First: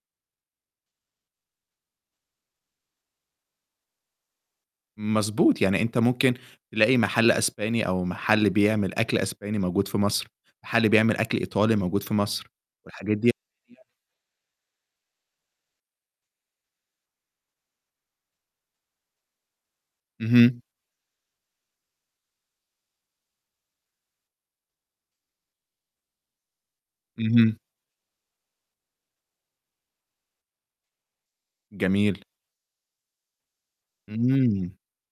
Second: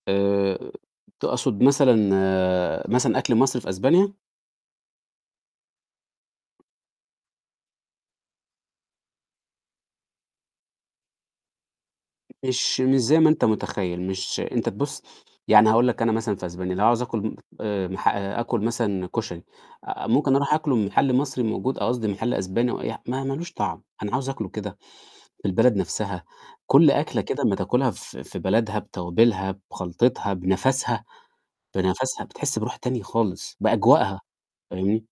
آآ، تقصد مثلًا مثلًا أكل مصري في إسبانيا؟ مضبوط، يعني أنت ممكن تلاقي محل إسباني أو محل بيعمل أكل إسباني موجود في مصر، محل بيعمل أكل إيطالي موجود في مصر، مش مش والحاجات زي ما دي. أنت [unintelligible] متخيل، مش أنت تبص يعني هاقول لك أنا مثلًا في إسبانيا لو عاوز أكل آآ، مح أكل مثلًا كشري آآ ممكن أروح اهم. أكله محل مصري موجود ق قصدي محل إسباني وأي ح ما ما لوش طعم أنا عاوز أكله كده في البلد نفسها، كل أكلة كده أما اهم. تاكلها في في بلدها بتوابلها بخلطتها بنَفسها، جميل. بنَفسها بتحس بروح تانية خالص بأجواءها، امم. فاهمني؟